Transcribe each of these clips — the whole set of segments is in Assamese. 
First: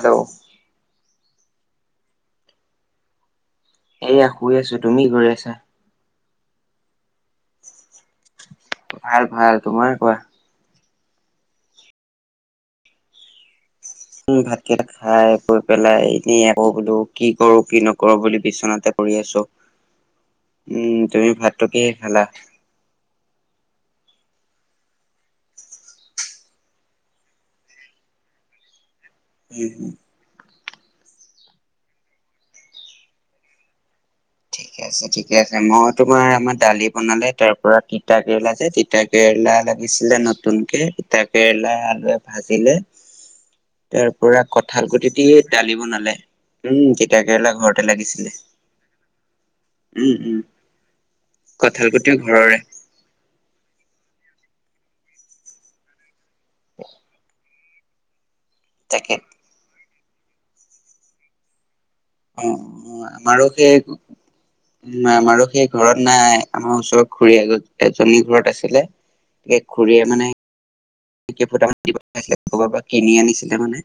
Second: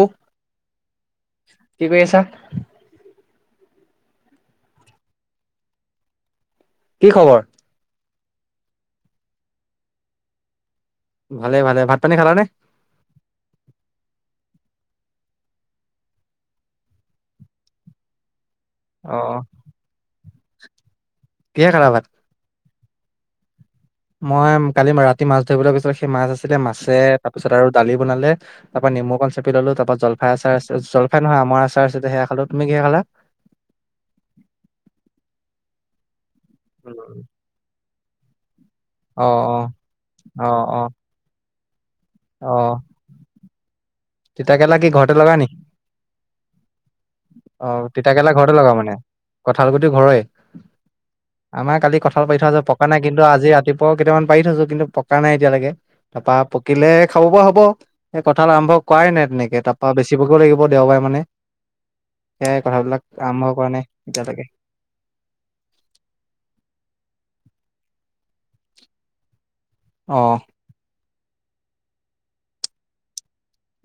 হেল্ল' [unintelligible] [unintelligible] কি খবৰ? ভাল-ভাল, তোমাৰ কোৱা? ভালে-ভালে, ভাত পানী খালা নে? উম, ভাতকেইটা খাই বই পেলাই এনেই আকৌ বোলো কি কৰো কি নকৰো বুলি বিচনাতে পৰি আছো, উম, তুমি ভাতটো কিহে খালা? মই কালি ৰাতি মাছ ধৰিবলৈ গৈছিলো। পিছত সেই মাছ আছিলে, মাছে তাৰ পিছত আৰু দালি বনালে নেমু অকণ চেপি ললোঁ, উম তাৰপা জলফাই আচাৰ আছি জলফাই নহয়, আমৰ আচাৰ আছিলে, সেয়া খালো। তুমি কিহে খালা? ঠিকে আছে, ঠিকে আছে। মই তোমাৰ আমাৰ দালি বনালে, তাৰ পৰা তিতা কেৰেলা যে তি তিতা অ অ কেৰেলা লাগিছিলে অ অ নতুনকে, তিতা কেৰেলা আলুৱে অ ভাজিলে। তাৰ পৰা তিতাকেৰেলা কঁঠাল কি গুটি ঘৰতে দি‌ লগা এ নি? দালি বনালে। উম কেৰেলা অ ঘৰতে তিতা লাগিছিলে কেৰেলা ঘৰতে লগা মানে? কঁঠাল গুটি উম ঘৰৰে? উম আমাৰ কালি গুটিও কঁঠাল পাৰি থোৱা ঘৰৰে আছে, পকা নাই কিন্তু আজি ৰাতিপুৱা কেইটামান পাৰি থৈছো। কিন্তু পকা নাই এতিয়ালৈকে, তাৰপা পকিলে খাব পৰা হ'ব। এই কঁঠাল আৰম্ভ কৰাই তাকে নাই তেনেকে, তাৰ পৰা বেচিবগৈ লাগিব দেওবাৰে মানে। অ, সেয়াই কথাবিলাক আৰম্ভ আমাৰো কৰা সেই নাই এতিয়ালৈকে আমাৰো সেই ঘৰত নাই। আমাৰ ওচৰত খুড়ী এ গ এজনী ঘৰত আছিলে, গে খুৰীয়ে অ মানে ফটাম দিবব পৰা কিনি আনিছিলে মানে।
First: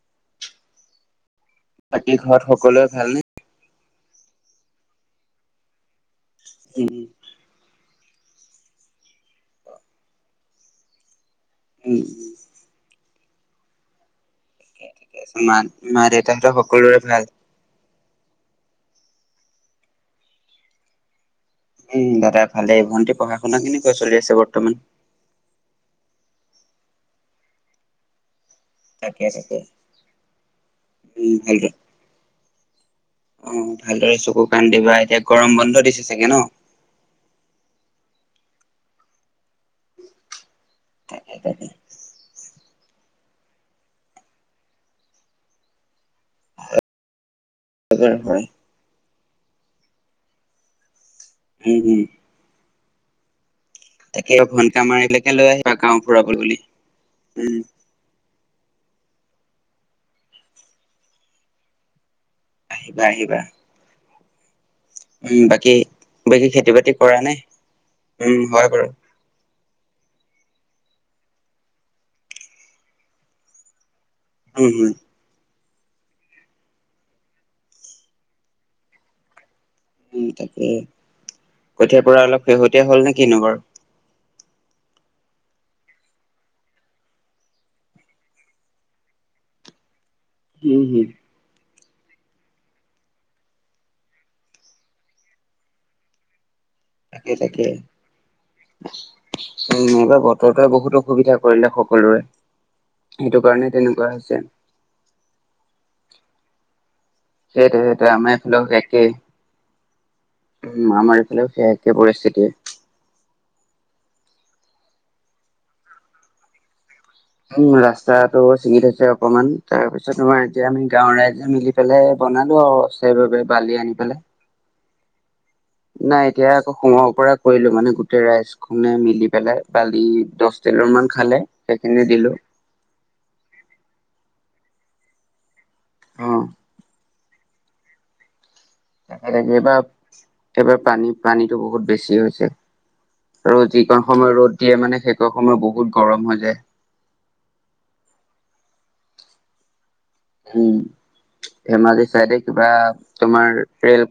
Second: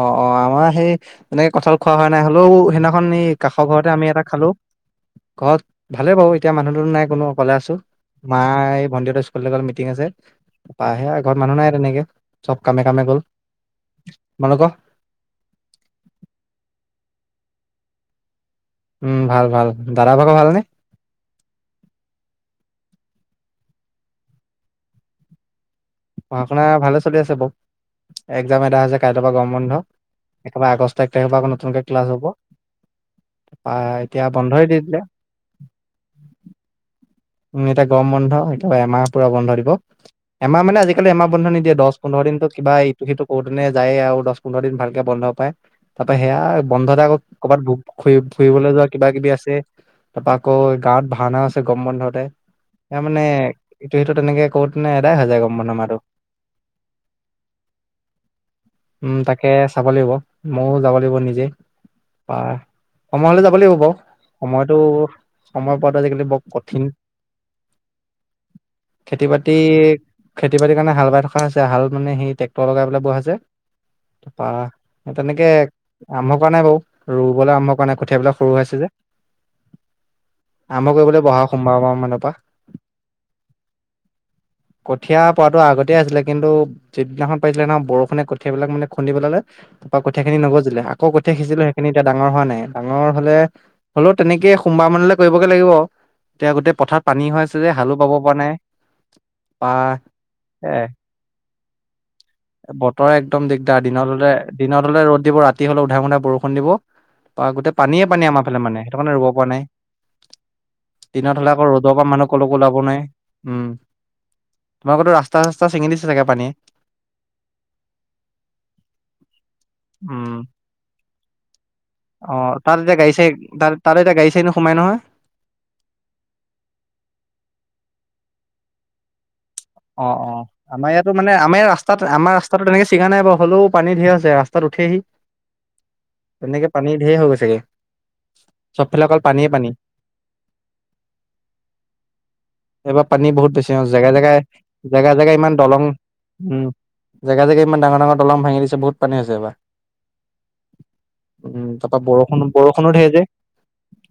অ-অ আমাৰ সেই তেনেকে কঁঠাল খোৱা হোৱা বাকী নাই। ঘৰত হ'লেও সকলোৱে সেইদিনাখন ভালনে? এই কাষৰ ঘৰতে আমি খালো। ঘৰত ভালে বাৰু এতিয়া মানুহ উম দুনুহ নাই কোনো অকলে আছো। মা এই ভণ্টিহঁতৰ স্কুললৈ গ'ল, মিটিং আছে পাহে ঘৰত মানুহ নাই উম উম তেনেকে, চব কামে কামে গ'ল। তোমালোকৰ ঠিকে আছে, মা-মা দেউতাহঁতৰ সকলোৰে ভাল? উম, ভাল ভাল। দাদা ভাগৰ ভাল নে? [unintelligible] পঢ়া-শুনা ভালে চলি আছে বাৰু। এক্সাম এটা হৈছে, কাইলৈৰ তাকে পৰা গৰম তাকে বন্ধ। একেবাৰে আগষ্ট এক তাৰিৰ পৰা আকৌ নতুকে ক্লাছ হ'ব। অহ, তাৰপৰা ভালদৰে এতিয়া বন্ধই দি দিলে উম, এতিয়া গৰম বন্ধ, এতিয়া এমাহৰ পোৰা বন্ধ দিব। এমাহ মানে, আজিকালি এমাহ তাকে বন্ধ তাকে। নিদিয়ে, দহ-পোন্ধৰ দিনটো কিবা ইটো - সিটো কঁৰোতেনে যায়ে আৰু দহ - পোন্ধৰ দিন ভালকে বন্ধ পায়। তাৰ পৰা সেয়া বন্ধতে আকৌ ক'ৰবাত ফৰি হয় হয়। ফুৰিবলৈ যোৱা কিবা-কিবি আছে, তাৰপা আকৌ গাঁৱত ভাওনা আছে উম গৰম উম বন্ধত‌। তাৰ মানে ইটো, সিটো তাকে তেনেকে ভন্টি কৰোতেনে আমাৰ এদাই হৈ এইবিলাকে যায় লৈ আহিবা গাঁও গৈ ফুৰাব বুলি। উম [unintelligible] উম তাকে চাব লাগিব ময়ো যাব লাগিব নিজে পা আহিবা সময় আহিবা হলে যাব লাগিব বাও, সময়টো সময় পোৱাটো আজিকালি বৰ কঠিন। প্ৰাণে, উম হয় বাৰু। খেতি বাতি খেতি বাতিৰ কাৰণে হাল বাই থকা হৈছে হাল মানে সেই ট্ৰেক্টৰ লগাই পেলাই বোৱা হৈছে। প উম হম তেনেকে আৰম্ভ কৰা নাই বাও, ৰুবলে আৰম্ভ কৰা নাই কঠিয়াবিলাক সৰু হৈ হৈছে যে। উম তাকে আৰম্ভ কৰিব লাগিব অহা সোমবাৰবাৰ কঠিয়াৰ মান। অলপ শেহতীয়া হল নে কিনো বাৰু কঠীয়া পোৱাাতো আগতেই আছিলে কিন্তু যিদিনাখন পাইিছিলে নহ বৰষুণে কঠিয়াবিলাক মানে খুন্দিিবেলালে তপ কঠীয়াখিনি নগজিলে উম আক হম কঠীয়া শিছিলে। সিনি এতিয়া ডাঙৰ হোৱা নাই ডাঙৰ হলে হ'লেও তেনেকেইে সোমবাৰ মানলৈ কৰিবগে লাগিব এতিয়া গোটেই পথাৰত পানী হৈ আছে যে হালো পাব পৰা নাই বা উ এইবাৰ বতৰটোৱে বহুত অসুবিধা কৰিলে সকলোৰে। বতৰে সেইটো একদম কাৰণে দিগদাৰ, দিনত তেনেকুৱা হলে হৈছে দিনত হলে ৰ'দ দিব ৰাতি হলে উধাই-মুধাই বৰষু বা সেই গোটেই সেইটো পানীয়েে পানী আমাৰ ফালে এইফালেও মানে সেইটো একেই কাৰানে ৰুব পৰা নাই উম আমাৰ দিনত এইফালেও হ'লে আকৌ সেই ৰ একে দকা মানহৰ পৰিস্থিতি লগকো লাভ নাই উম তোমাকতো ৰাস্তা চাস্তা চিঙি দিছে চাগে পানীয়ে উম, ৰাস্তাটো ছিঙি থৈছে অকমান, তাৰ পিছত উম তোমাৰ এতিয়া আমি গাঁৱৰ ৰাইজে মিলি পেলাই অ বনালো তাত এতিয়া গাড়ী চাড়ী সেইবাবে তাত বালি তাত আনি এতিয়া পেলে গাড়ী চাড়ী নোসোমাই নহয় নাই এতিয়া আকৌ সোমৰ পৰা কৰিলো মানে গোটেই ৰাইজ খনে মিলি পেলাই বালি অ' অ' দহ টেলুৰ আমাৰ মান ইয়াতো মানে খালে আমাৰ সেইখিনি ৰাস্তাত দিলো আমাৰ ৰাস্তাটো তেনেকে চিগা নাই বাৰু হলেও পানী ধঢে হৈছে ৰাস্তা াত উঠিহি অ তেনেকে পানী ঢেৰ হৈ গৈছোগে চবফালে অকল তাকে পানীয়েই পানী। এইবাৰ এইবাৰ পানী-পানীতো বহুত বেছি হৈছে, এইবাৰ পানী বহুত আৰু বেছি অ যিকণ জেগাই সময় জেগাই ৰ'দ দি জেগাই জেগাই ইমান দলং উম জেগাই জেগাই ইমান ডাঙৰ ডাঙৰ দলং ভাঙি দিছে। ছে বহুত পানী আছে এইবা। হম। ধেমাজি চাইডে বৰষুণ কিবা বৰষুণো ধেৰ যে তোমাৰ ৰেল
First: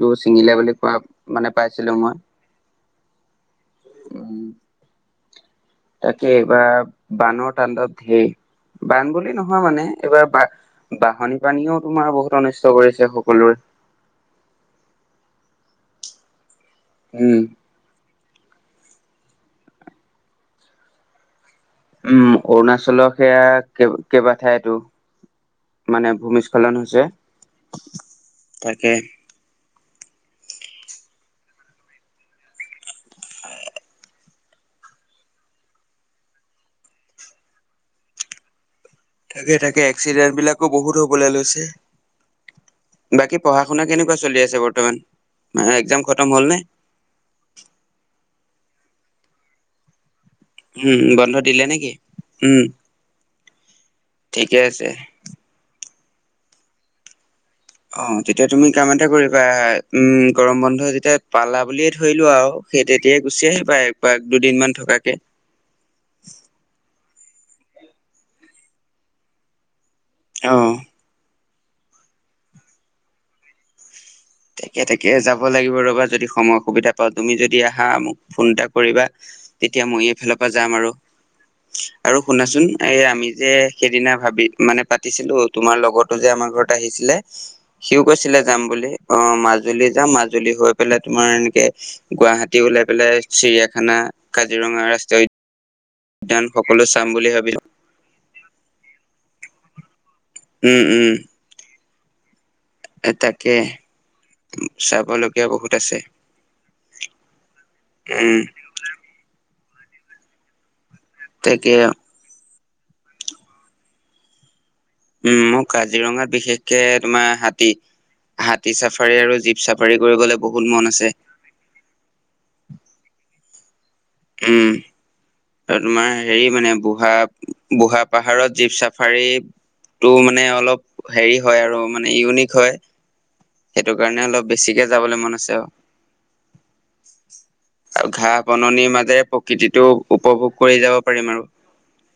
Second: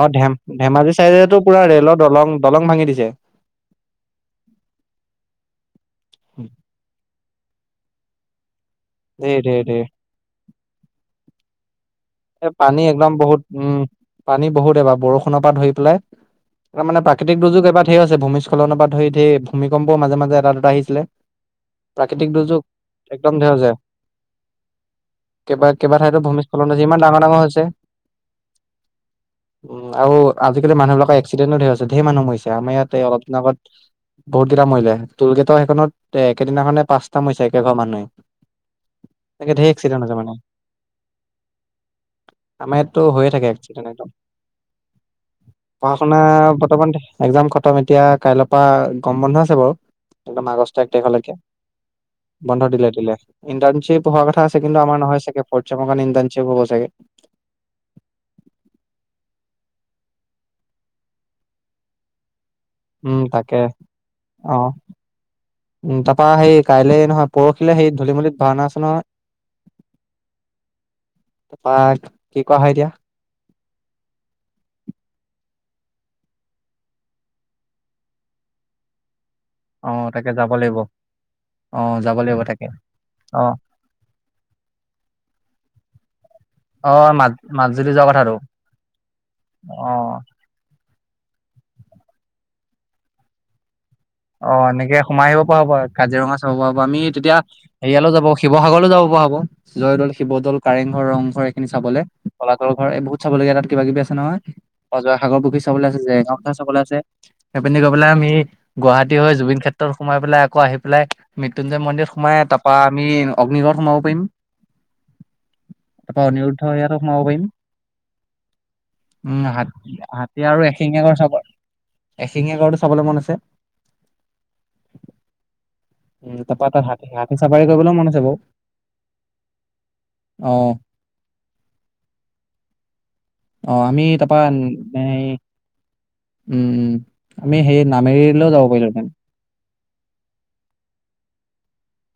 অ ধেম চিঙিলে বুলি ধেমাজি কোৱা চাইডেতো মানে পুৰা পাই ৰেলৰ দলং-দলং ভাঙি দিছে। উম। তাকে এইবাৰ বানৰ তাণ্ডৱ ধেই। বান বুলি ধেৰ ধেৰ নহয় মানে ধেৰ এইবাৰ বা বাহনি পানীও তোমাৰ বহুত এ অনিষ্ট পানী কৰিছে একদম বহুত সকলোৰে উম পানী বহুত এবাৰ বৰষুণৰ পৰা ধৰি পেলাই এটা মানে উম প্ৰাকৃক দুৰ্যোগ এবাৰ সেই আছে ভূম সস্খলনৰ পৰা ধৰি ধেই ভূমিকম্পও মাজে মাজে এটা-দুটা আহিছিলে। প্ৰাকৃতিক উম, দুৰ্যোগ অৰুণাচলৰ একদম ধেৰ হৈছে সেয়া কেইবা ঠাইতো কেইবা কেইবাঠাইতো ভূমিস্খলন হৈছে ইমান ডাঙৰ ডাঙৰ হৈছে। তাকে আৰু আজিকালি মানুহ বিিলাকৰ এক্সিডেণ্ট ধেৰ আছে ধেৰ মানুহৰিছে আমাৰ ইয়াতে অলপিন আগত বহুত দিইটা মৰিলে কেইটাও সেইখনত এ একেদিনাখনে পাঁচটা মৰিছে একে ঘৰ মানুহে তাকে ধেৰ তাকে হৈছে মানে এক্সিডেণ্ট বিলাকো বহুত হবলে লৈছে। আমাৰ ইয়াততো হৈয়ে বাকী থাকে পঢ়া শুনা এক্সিডেণ্ট একদম কেনেকুৱা চলি আছে বৰ্তমান পঢ়া এক্জাম শুনা খতম হ'ল নে? বৰ্তমান এক্জাম খটম এতিয়া কাইলৈৰ পৰা গম বন্ধ আছে বাৰু মাগছটো একটা উম, বন্ধ এঘলৈকে দিলে নেকি? উম, বন্ধ দিলে দিলে ইাৰশ্বিপ হোৱাৰ কথা আছে কিন্তু আমাৰ নহয় [unintelligible] হব চাগে। অ' তেতিয়া তুমি কাম এটা কৰিবা, উম গৰম বন্ধ যেতিয়া পালা বুলিয়ে ধৰিলো আৰু। সেই তেতিয়াই উম গুচি তাকে আহিবা একপাক দুদিনমান অ' থকাকে। উ তাৰাপা সেই কাইলে নহয়। পৰহিলে সেই ধূলিমূলিত ভাওনা আছে নহয়। আহ তাৰপা কি কোৱা হয় এতিয়া তাকে তাকে, যাব লাগিব ৰ'বা যদি সময়-সুবিধা পাওঁ, তুমি যদি আহা মোক ফোন এটা কৰিবা। তেতিয়া অ মই তাকে এইফালৰ পৰা যাব যাম লাগিব আৰু অ যাব আৰু লাগিব শুনাচোন! তাকে এই আমি অ যে সেইদিনা ভাবি মানে পাতিছিলো তোমাৰ লগতো যে। আমাৰ ঘৰত অ আহিছিলে মাজ মাজুলী সিও যোৱা কথাটো কৈছিলে যাম বুলি। অ'! অ' মাজুলী যাম অ মাজুলী হৈ পেলাই তোমাৰ এনেকে গুৱাহাটী উওলাই পেলাই চিৰিয়া অ' এনেকে সোমাই আহিব পৰাাৰ হব কাজিৰঙা উদ্যান চাব পৰাব সকলো আমি চাম বুলি তেতিয়া ভাবিলো হেৰিয়ালো যাব শিৱসাগৰলৈো যাব হাব জয়দৌল শিৱদৌল উম উম কাৰেংঘৰ ৰংঘৰ এইখিনি চাবলে কলাতল ঘৰ এই এ বহুত চাবলগীয়া তাকে তাত কিবা কিবি আছে নহয় অঁ জয় সাগৰ চাবলগীয়া পুখুৰী বহুত চাবলৈ আছে যে, [unintelligible] চাবলৈ আছে সেইপিনি গৈ পেলাই আমি উম গুৱাহাটী হৈ জুবিন ক্ষেত্ৰত সোমাই পেলাইকৌ আহি পাই তাকে মৃত্যুঞ্জয় মন্দিৰ সোমাই ত বা আমি অগ্নিগড় সোমাব পাৰিম উম মোৰ তাৰপা কাজিৰঙাত অনিৰুদ্ধ বিশেষকে ইয়াতো সোমাব তোমাৰ পাৰিম হাতী হাতী-চাফাৰী আৰু উম হাত জীপ-চাফাৰী হাতী কৰিবলৈ আৰু বহুত মন এশিঙীয়া আছে। গড় চাব এশিঙীয়া গড়টো চাবলৈ মন আছে। উম, অ, তোমাৰ উম হেৰি তাৰপা মানে তাত হাতী হাতী বুঢ়া- চাফাৰী কৰিবলৈ বুঢ়া মন আছে বাৰু পাহাৰত জীপ চাফাৰী তটো মানে অ অলপ হেৰি হয় আৰু মানে ইউনিক হয় অ সেইটো আমি কাৰণে অলপ বেছিকে যাবলৈ তাৰপা মন আছে আৰু উম, উম, আমি সেই আৰু ঘাঁহ নামেৰিলৈও যাব বননিৰ পাৰিলোহেঁতেন। মাজেৰে প্ৰকৃতিত তেও উপভোগ কৰি যাব পাৰিম আৰু।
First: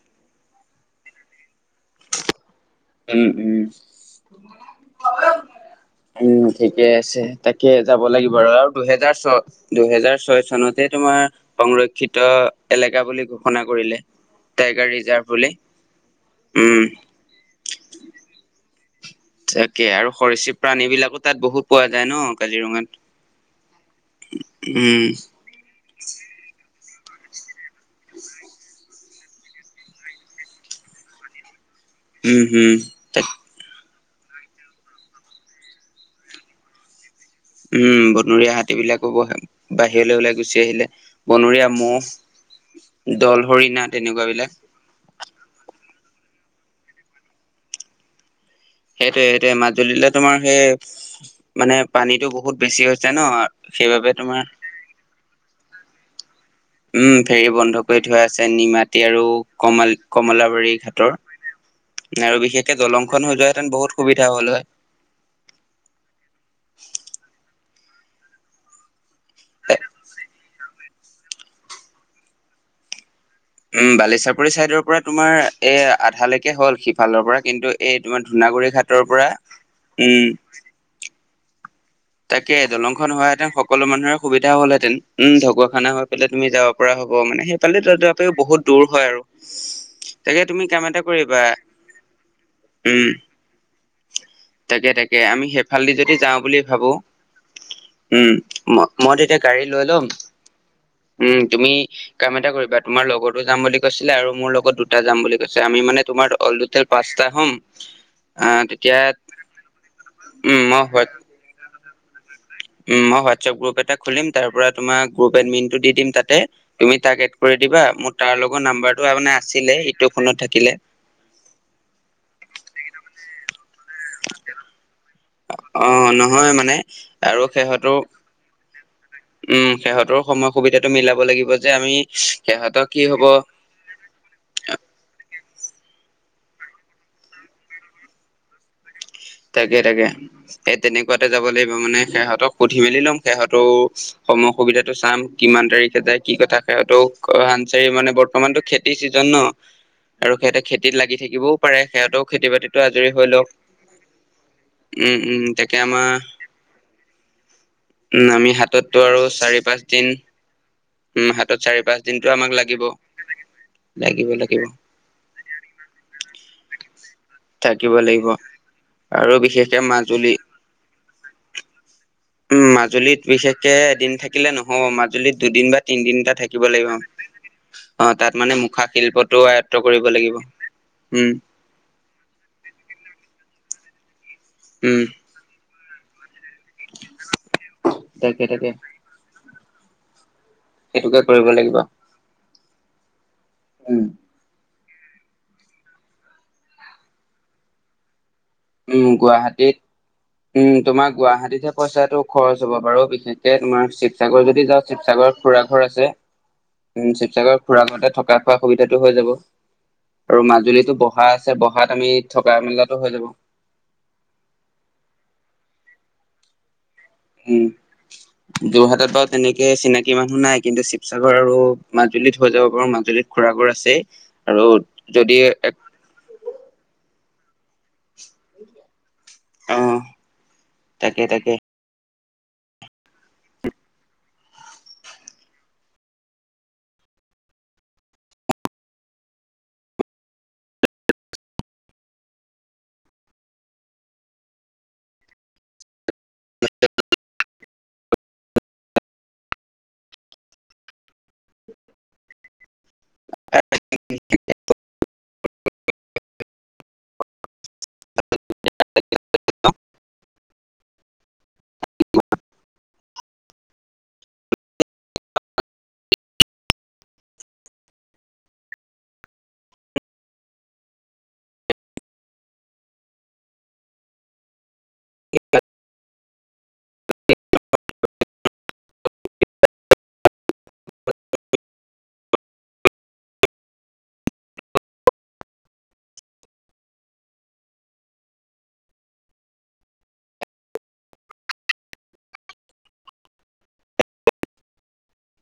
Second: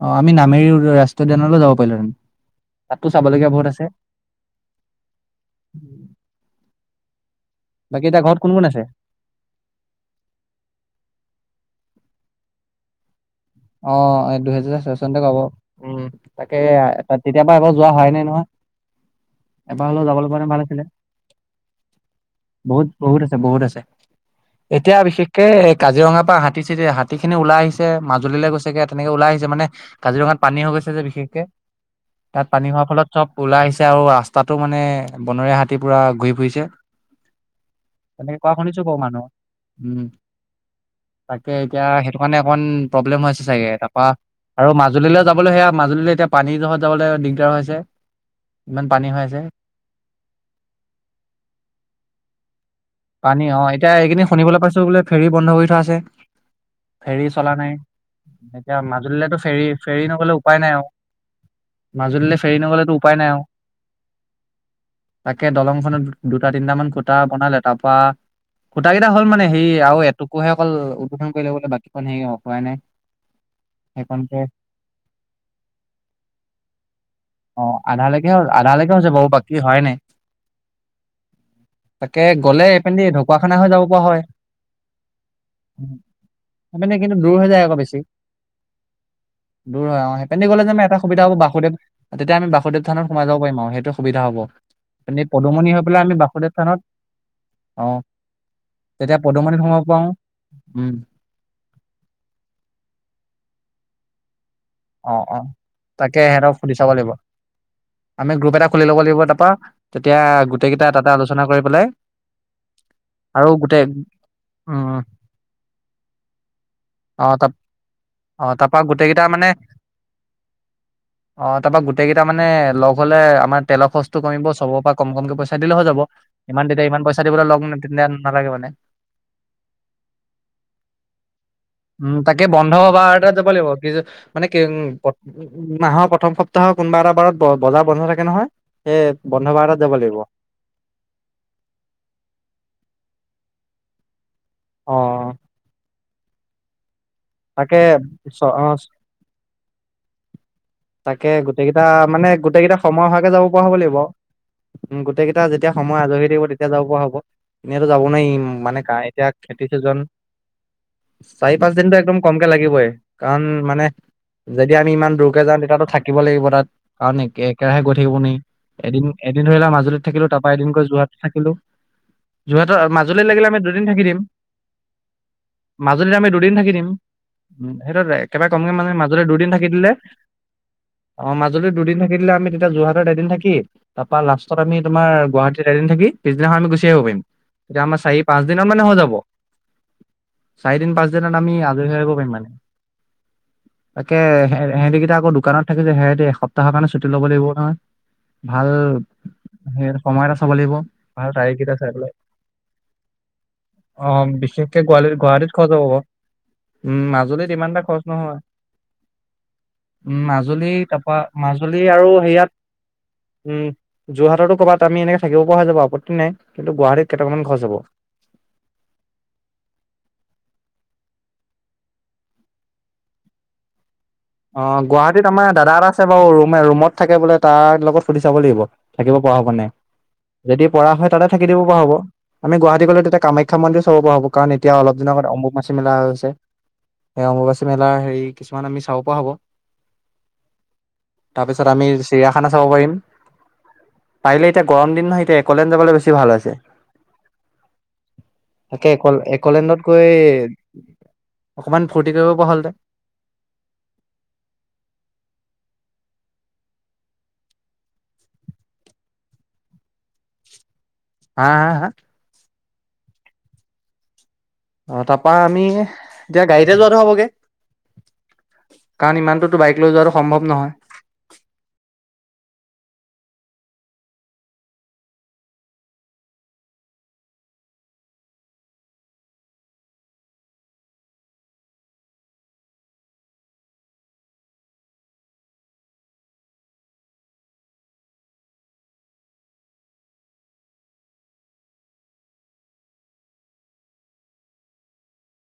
অ, আমি নামেৰি ৰাষ্ট্ৰীয় উদ্যানলৈ যাব পাৰিলোঁ হেতেন। উম- উম-উম ঠিকেই আছে। তাকে যাব বাকী এতিয়া লাগিব ঘৰত কোন কোন আৰু-আৰু আছে? দুহেজাৰ ছয়- দুহেজাৰ ছয় চনতে তোমাৰ সংৰক্ষ ক্ষিত এলেকা বুলি ক'ওঁ। অ' দুহেজাৰ ছয় চনতে কব উম তাকে উম তেতিয় পৰাা এব যোৱা হয় নে নহয়? তাকে এবাৰ হলেও আৰু যাবলৈ কাৰণে সৰচীপ ভাল প্ৰাণী আছিলে বিলাকো তাত বহুত পোৱা যায় ন কাজিৰঙাত। বহুত বহুত আছে বহুত আছে এতিয়া উম বিশেষকে এ কাজিৰঙাৰ পৰা হাতী চিতি হাতী খিনি ওলাই আহিছে মাজুলীলৈ গৈছেগে তেনেকে ওলাই আহিছে মানে কাজিৰঙাত পানী হৈ গৈছে যে বিশেষকে উম তাত পানী হম হোৱাৰ ফলত চব তাক ওলাই আহিছে। তে আৰু ৰাস্তাটো মানে বনৰীয়া হাতী পুৰা ঘূৰি ফুৰিছে। উম তেনেকে বনৰীয়া কোৱা শুনিছো বাৰু হাতীবিলাকো মানুহ বহ উম। বাহিৰলৈ ওলাই গুচি আহিলে বনৰীয়া মহ অন প্ৰব্লেম দল হৈছে চাগে হৰিণা তাৰপা তেনেকুৱা বিলাক আৰু মাজুলীলৈ যাবলৈ সেয়া গ এতিয়া পানীৰ জহত যাবলৈ দিগদাৰ হৈছে ইমান পানী হৈ আছে সেইটোয়ে-সেইটোয়ে মাজুলীলে তোমাৰ সেই মানে পানীটো বহুত বেছি হৈছে ন' পানী অ' এতিয়া সেইবাবে এইখিনি তোমাৰ শুনিবলৈ পাইছো বোলে ফেৰী বন্ধ কৰি থোৱা আছে উম ফেৰী চলা নাই বন্ধ কৰি থোৱা আছে এতিয়া নিমাতী আৰু মাজুলীলৈতো ফেৰী কম ফেৰী নগলে উপায় নাই কমলাবাৰী আৰু ঘাটৰ আৰু মাজুলীলৈ ফেৰী বিশেষকে নগলেতো দলং উপায় খন নাই হৈ আৰু যোৱা তাকে দলংখনত দুটা, তিনটা মান খুটা বনালে তাৰ বা খুটা কেইটা হ'ল মানে সেই আৰু এটোকোহে অকল উদ্বোধন ললে গলে বাকীখন হেৰি হাই নাই উম, সেইখনকে বালিচাপৰি চাইদৰ পৰা তোমাৰ এ আধালৈকে হল সিফালৰ পৰা অ কিন্তু এই তোমাৰ আধালৈকে হ'ল ধুনা গৰি আধালৈকে হৰ হৈছে পৰা বাৰু বাকী হোৱাই নাই উম তাকে গ'লে দলং খ এইপিনেদি হোৱােতেন ঢকুৱাখানা হৈ যাব সকলো পৰা হয় মানুহৰে সুবিধা হ'লহেতেন উম ঢকুৱাখানা হৈ পেলাই তুমি যা মানে কিন্তু দূৰ হৈ যায় আকৌ বেছ বেছি দূৰ হয় আৰু দূৰ হয় অহ, তাকে সেইপিনদি গ'লে যে তুমি কাম আমি এটা সুবিধা হব কৰিবা বাসুদেৱ তেতিয়া আমি বাসুদেৱ উম সানতোমাইাবাৰিম আৰু সেইটো সুধা হ'ব তাকে তাকে এনে আমি পদুমনি হৈ সেইফালেদি পেলাই যদি আমি যাওঁ বাসুদেৱ বুলি থানত ভাবো অ উম, ম-মই তেতিয়া এতিয়া পদুমনিত গাড়ী সোমাব লৈ লম পাৰো উম, তুমি কাম এটা কৰিবা তোমাৰ লগৰতো যাম বুলি কৈছিলে আৰু মোৰ লগ লগত দুটা অ যাম বুলি অ কৈছে আমি মানে তাকে তোমাৰ সিহঁতক সুধি অলটেল চাব লাগিব পাঁচটা হ'ম আমি গ্ৰুপ আহ এটা খুলি ল'ব তেতিয়া লাগিব তাৰ পৰাা তেতিয়া উম গোটেই কেইটা মই তাতে আলোচনা কৰি পেলাই উম, মই হোৱাটচ আৰু এপ গ্ৰপ গোটেই এটা খুলিম তাৰ পৰা উম তোমাৰ গ্ৰুপ এডমিন টো দি দিম তাতে তুমি অ তাক এড তা কৰি দিবা মোৰ তাৰ অ লগৰ তাৰপা নাম্বাৰতো গোটেইকেইটা মানে আছিলে সিটো ফোনত থাকিলে। অ, তাৰ পা গোটেই কেইটা মানে লগ হলে আমাৰ তেলৰ খৰচটো কমিব চবৰ পৰা কম- কম কমকে পইচা দিলে অ হৈ যাব নহয় ইমান মানে তেতিয়া ইমান পইচা আৰু দিবলৈ ল সিহঁতো তেতিয়া নালাগে মানে উম সিহঁতৰো সময় সুবিধাটো মিলাব লাগিব যে আমি উম, তাকে বন্ধ সিহঁতৰ কি বাৰ হব এটাত যাব লাগিব কি মানে উ মাহৰ প্ৰথম সপ্তাহ কোনোবা এটা বাৰত বজাৰ বন্ধ থাকে নহয় এই বন্ধ বাৰ এটাত তাকে যাব তাকে লাগিব এ তেনেকুৱাতে যাব লাগিব মানে সিহঁতক সুধি মেলি লম সিহঁতৰো সময় সুবিধাটো চাম অ', কিমান তাৰিখে যায় কি কথা সিহঁতেও অ' তাকে হানচাৰি মানে চ- বৰ্তমানতটো অ', খেতিৰ চিজন ন আৰু সিহঁতে খেতি লাগি তাকে থাকিবও গোটেই পাৰে কেইটা সিহঁতেও মানে গোটেই বাতিতো কেইটা সময় আজৰি হৈ হোৱাকে লওক যাব পৰা হ'ব লাগিব আও উ উম গোটেইকেইটা উম যেতিয়া তাকে সময় আমাৰ আজৰিহৰি দাকিব তেতিয়া যাব পৰা হ'ব এনেইো যাব নোৱাৰি উম আমি মানে ক হাততো আৰু এতিয়া চাৰি খেতি পাঁচ চোজন দিন উম চাৰি হাতত পাঁচ দিনতটো একদম দিনটো কমকে আমাক লাগিব লাগিবই কাৰণ মানে লাগিব লাগিব যদি আমি ইমান দূৰকে যাওঁ তেতিয়াতো থাকিব লাগিব তাত কাৰণ একেৰাহে গৈ থাকিব নোৱাৰি এদিন আৰু এদিন ধৰি লা বিশেষকে মাজুলীত থাকিলো মাজুলী তাৰপা এদিন গৈ যোৰহাট থাকিলো উম যোৰহাটৰ মাজুলীত লাগিলে আমি বিশেষকে দুদিন থাকি এদিন দিম থাকিলে নহব মাজুলীত দুদিন বা মাজুলীত তিনদিন আমি এটা দুদিন থাকিব থাকি দিম লাগিব উম সেইটোৱে অ টো তাত একেবাৰে কমকে মুখা মানে মাজুলীত শিল্পটো দুদিন থাকি আয়ত্ব দিলে কৰিব লাগিব উম অ মাজুলীত দুদিন থাকিলে আমি তেতিয়া যোৰহাটৰ এদিন থাকি বা লাষ্টত আমি উম তোমাৰ গুৱাহাটীত এদিন থাকি পিছদিনাখন আমি গুচি আহিব পাৰিম তেতিয়া আমাৰি তাকে পাঁচিন তাকে মানে হৈ যাব চাৰিদিন পাঁচ সেইটোকে দিনত কৰিব আমি লাগিব আজৰি হৈ আহ পাৰিম মানে উম তাকে সিহঁতিকেইটা আকৌ দোকানত থাকি যে সিহঁতি এসপ্তাহৰ কাৰণে ছুটি ল'ব লাগিব নহয় ভাল উম সেই সময় এটা চাব গুৱাহাটীত লাগিব উম তোমাৰ ভাল গুৱাহাটীতহে তাৰিখকেইটা চাই পেলাই পইচাটো খৰচ হ'ব বাৰু বিশেষকে তোমাৰ অ শিৱসাগৰ যদি বিশেষকে যাওঁ গুৱাহাটীত শিৱসাগ গুৱাহাটীত খুৰা খৰচ ঘৰ হ'ব বাৰু আছে উম মাজুলীত শিৱসাগৰ ইমান এটা খুৰা খৰচ গাৱতে নহয় থকা খোৱা সুবিধাতটো হৈ যাব উম, আৰু মাজুলী মাজুলীতো তাৰপা বহা আছে মাজুলী বহাত আৰু আমি হেৰিয়াত থকা মেলাাতো হৈ যাব উম যোৰহাটতো ক'ৰবাত আমি এনেকে থাকিব পৰা হৈ যাব আপত্তি নাই কিন্তু গুৱাহাটীত কেইটামান খৰচ হ'ব। উম যোৰহাটত বাৰু তেনেকে চিনাকি মানুহ নাই কিন্তু শিৱসাগৰ আৰু মাজুলীত হৈ যাব পাৰো মাজুলীত খুৰা গুৰ আছে অ' গুৱাহাটীত আমাৰ দাদা এটা আছে বাৰু ৰুমে ৰুমত থাকে বোলে তাৰ লগত সুধি চাব লাগিব থাকিব পৰা হব নে নাই অ যদি পৰা হয় তাকে তাতে থাকি তাকে দিব পৰা হ'ব আমি গুৱাহাটী গলে তেতিয়া কামাখ্যা মন্দিৰ চাব পৰা হব কাৰণ এতিয়া অলপ দিনৰ আগত অম্বুবাচী মেলা হৈ গৈছে সেই অম্ববাচী মেলা হেৰি কিছুমান আমি চাব পৰা হব তাৰপিছত আমি চিৰিয়াখানা চাব পাৰিম পাৰিলে এতিয়া গৰম দিন নহয় এতিয়া একলেন যাবলৈ বেছি ভাল আ হৈছে তাকে এক একলেণ্ডত গৈ অকমান ফূৰ্তি কৰিব পৰা হ'ল হলতে হা হা হা আহ তাপা আমি এতিয়া গাড়ীতে যোৱাটো হ'বগে কাৰণ ইমানটোতো বাইক লৈ যোৱাটো সম্ভৱ নহয়